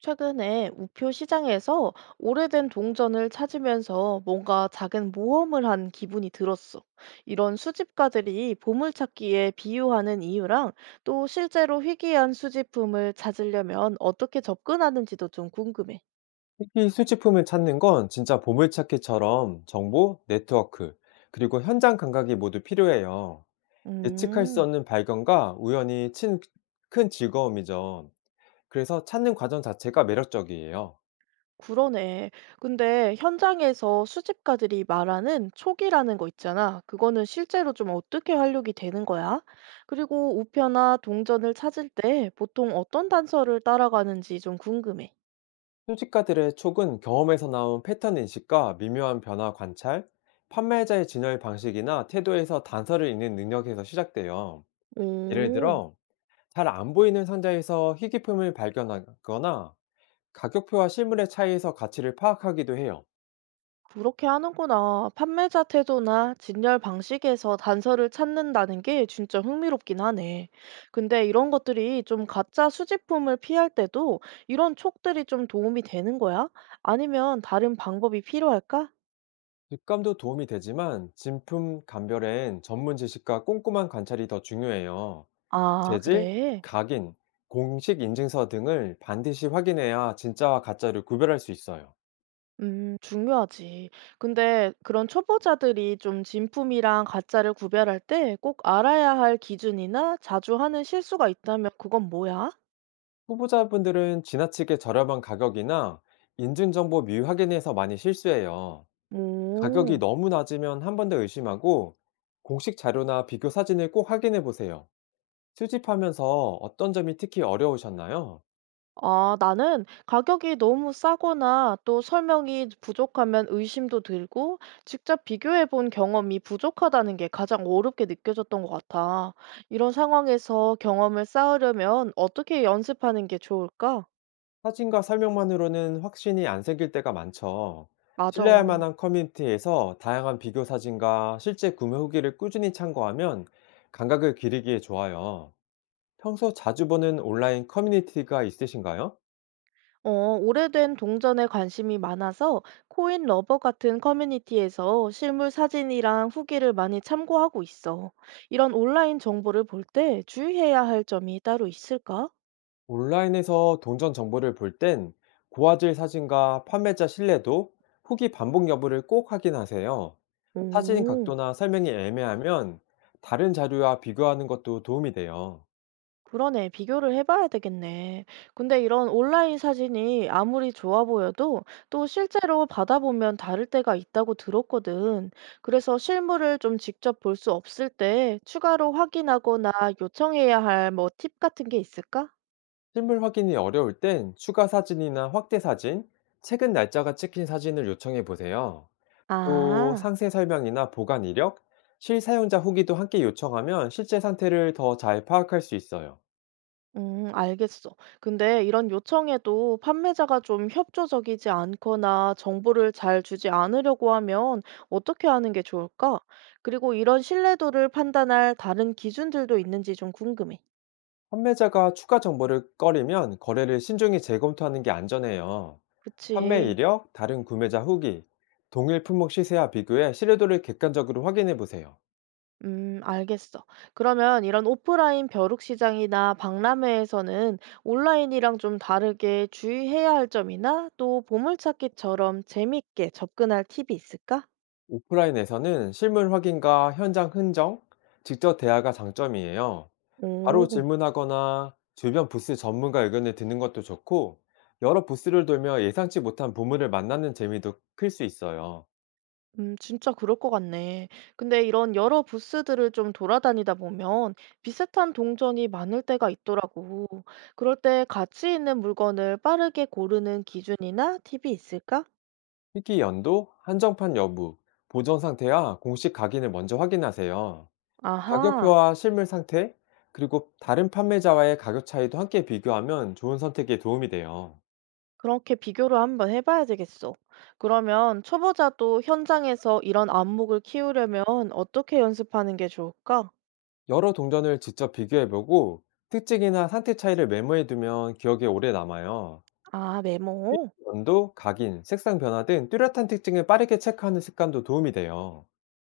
최근에 우표 시장에서 오래된 동전을 찾으면서 뭔가 작은 모험을 한 기분이 들었어. 이런 수집가들이 보물찾기에 비유하는 이유랑 또 실제로 희귀한 수집품을 찾으려면 어떻게 접근하는지도 좀 궁금해. 특히 수집품을 찾는 건 진짜 보물찾기처럼 정보, 네트워크, 그리고 현장 감각이 모두 필요해요. 예측할 수 음. 없는 발견과 우연이 큰 즐거움이죠. 그래서 찾는 과정 자체가 매력적이에요. 그러네. 근데 현장에서 수집가들이 말하는 촉이라는 거 있잖아. 그거는 실제로 좀 어떻게 활용이 되는 거야? 그리고 우표나 동전을 찾을 때 보통 어떤 단서를 따라가는지 좀 궁금해. 수집가들의 촉은 경험에서 나온 패턴 인식과 미묘한 변화 관찰, 판매자의 진열 방식이나 태도에서 단서를 읽는 능력에서 시작돼요. 예를 오, 들어, 잘 안 보이는 상자에서 희귀품을 발견하거나 가격표와 실물의 차이에서 가치를 파악하기도 해요. 그렇게 하는구나. 판매자 태도나 진열 방식에서 단서를 찾는다는 게 진짜 흥미롭긴 하네. 근데 이런 것들이 좀 가짜 수집품을 피할 때도 이런 촉들이 좀 도움이 되는 거야? 아니면 다른 방법이 필요할까? 직감도 도움이 되지만 진품 감별엔 전문 지식과 꼼꼼한 관찰이 더 중요해요. 아 재질, 그래? 각인, 공식 인증서 등을 반드시 확인해야 진짜와 가짜를 구별할 수 있어요. 중요하지. 근데 그런 초보자들이 좀 진품이랑 가짜를 구별할 때 꼭 알아야 할 기준이나 자주 하는 실수가 있다면 그건 뭐야? 후보자분들은 지나치게 저렴한 가격이나 인증정보 미확인에서 많이 실수해요. 가격이 오. 너무 낮으면 한 번 더 의심하고 공식 자료나 비교 사진을 꼭 확인해 보세요. 수집하면서 어떤 점이 특히 어려우셨나요? 아 나는 가격이 너무 싸거나 또 설명이 부족하면 의심도 들고 직접 비교해 본 경험이 부족하다는 게 가장 어렵게 느껴졌던 것 같아. 이런 상황에서 경험을 쌓으려면 어떻게 연습하는 게 좋을까? 사진과 설명만으로는 확신이 안 생길 때가 많죠. 맞아. 신뢰할 만한 커뮤니티에서 다양한 비교 사진과 실제 구매 후기를 꾸준히 참고하면 감각을 기르기에 좋아요. 평소 자주 보는 온라인 커뮤니티가 있으신가요? 어, 오래된 동전에 관심이 많아서 코인 러버 같은 커뮤니티에서 실물 사진이랑 후기를 많이 참고하고 있어. 이런 온라인 정보를 볼 때 주의해야 할 점이 따로 있을까? 온라인에서 동전 정보를 볼 땐 고화질 사진과 판매자 신뢰도, 후기 반복 여부를 꼭 확인하세요. 사진 오, 각도나 설명이 애매하면 다른 자료와 비교하는 것도 도움이 돼요. 그러네. 비교를 해봐야 되겠네. 근데 이런 온라인 사진이 아무리 좋아 보여도 또 실제로 받아보면 다를 때가 있다고 들었거든. 그래서 실물을 좀 직접 볼 수 없을 때 추가로 확인하거나 요청해야 할 뭐 팁 같은 게 있을까? 실물 확인이 어려울 땐 추가 사진이나 확대 사진, 최근 날짜가 찍힌 사진을 요청해 보세요. 또 아. 상세 설명이나 보관 이력, 실사용자 후기도 함께 요청하면 실제 상태를 더 잘 파악할 수 있어요. 알겠어. 근데 이런 요청에도 판매자가 좀 협조적이지 않거나 정보를 잘 주지 않으려고 하면 어떻게 하는 게 좋을까? 그리고 이런 신뢰도를 판단할 다른 기준들도 있는지 좀 궁금해. 판매자가 추가 정보를 꺼리면 거래를 신중히 재검토하는 게 안전해요. 판매 그치. 이력, 다른 구매자 후기, 동일 품목 시세와 비교해 신뢰도를 객관적으로 확인해 보세요. 알겠어. 그러면 이런 오프라인 벼룩 시장이나 박람회에서는 온라인이랑 좀 다르게 주의해야 할 점이나 또 보물찾기처럼 재밌게 접근할 팁이 있을까? 오프라인에서는 실물 확인과 현장 흔적, 직접 대화가 장점이에요. 바로 오. 질문하거나 주변 부스 전문가 의견을 듣는 것도 좋고, 여러 부스를 돌며 예상치 못한 보물을 만나는 재미도 클 수 있어요. 진짜 그럴 것 같네. 근데 이런 여러 부스들을 좀 돌아다니다 보면 비슷한 동전이 많을 때가 있더라고. 그럴 때 가치 있는 물건을 빠르게 고르는 기준이나 팁이 있을까? 특히 연도, 한정판 여부, 보존 상태와 공식 각인을 먼저 확인하세요. 아하, 가격표와 실물 상태, 그리고 다른 판매자와의 가격 차이도 함께 비교하면 좋은 선택에 도움이 돼요. 그렇게 비교를 한번 해봐야 되겠어. 그러면 초보자도 현장에서 이런 안목을 키우려면 어떻게 연습하는 게 좋을까? 여러 동전을 직접 비교해보고 특징이나 상태 차이를 메모해두면 기억에 오래 남아요. 아, 메모. 연도, 각인, 색상 변화 등 뚜렷한 특징을 빠르게 체크하는 습관도 도움이 돼요.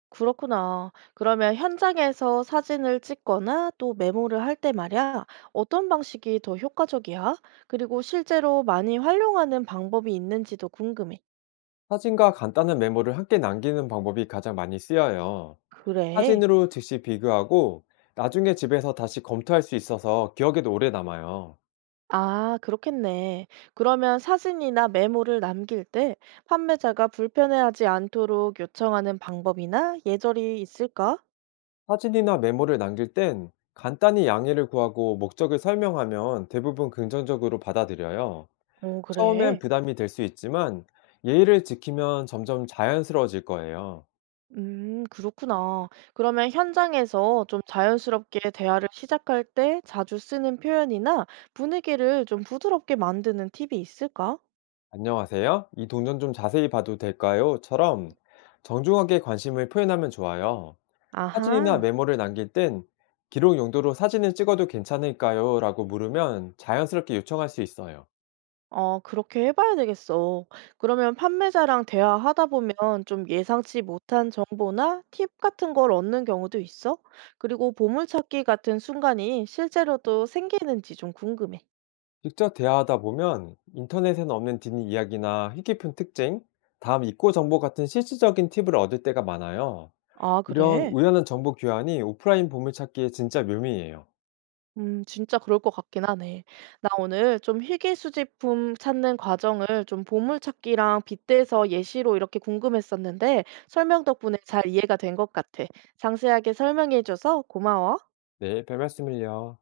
그렇구나. 그러면 현장에서 사진을 찍거나 또 메모를 할 때 말이야, 어떤 방식이 더 효과적이야? 그리고 실제로 많이 활용하는 방법이 있는지도 궁금해. 사진과 간단한 메모를 함께 남기는 방법이 가장 많이 쓰여요. 그래. 사진으로 즉시 비교하고 나중에 집에서 다시 검토할 수 있어서 기억에도 오래 남아요. 아, 그렇겠네. 그러면 사진이나 메모를 남길 때 판매자가 불편해하지 않도록 요청하는 방법이나 예절이 있을까? 사진이나 메모를 남길 땐 간단히 양해를 구하고 목적을 설명하면 대부분 긍정적으로 받아들여요. 오, 처음엔 그래. 부담이 될 수 있지만 예의를 지키면 점점 자연스러워질 거예요. 그렇구나. 그러면 현장에서 좀 자연스럽게 대화를 시작할 때 자주 쓰는 표현이나 분위기를 좀 부드럽게 만드는 팁이 있을까? "안녕하세요. 이 동전 좀 자세히 봐도 될까요?"처럼 정중하게 관심을 표현하면 좋아요. 사진이나 아하, 메모를 남길 땐 "기록 용도로 사진을 찍어도 괜찮을까요?"라고 물으면 자연스럽게 요청할 수 있어요. 어, 그렇게 해봐야 되겠어. 그러면 판매자랑 대화하다 보면 좀 예상치 못한 정보나 팁 같은 걸 얻는 경우도 있어? 그리고 보물찾기 같은 순간이 실제로도 생기는지 좀 궁금해. 직접 대화하다 보면 인터넷에는 없는 뒷이야기나 희깊은 특징, 다음 입고 정보 같은 실질적인 팁을 얻을 때가 많아요. 아, 이런 그래? 우연한 정보 교환이 오프라인 보물찾기의 진짜 묘미예요. 진짜 그럴 것 같긴 하네. 나 오늘 좀 희귀수집품 찾는 과정을 좀 보물찾기랑 빗대서 예시로 이렇게 궁금했었는데 설명 덕분에 잘 이해가 된 것 같아. 상세하게 설명해줘서 고마워. 네, 별 말씀을요.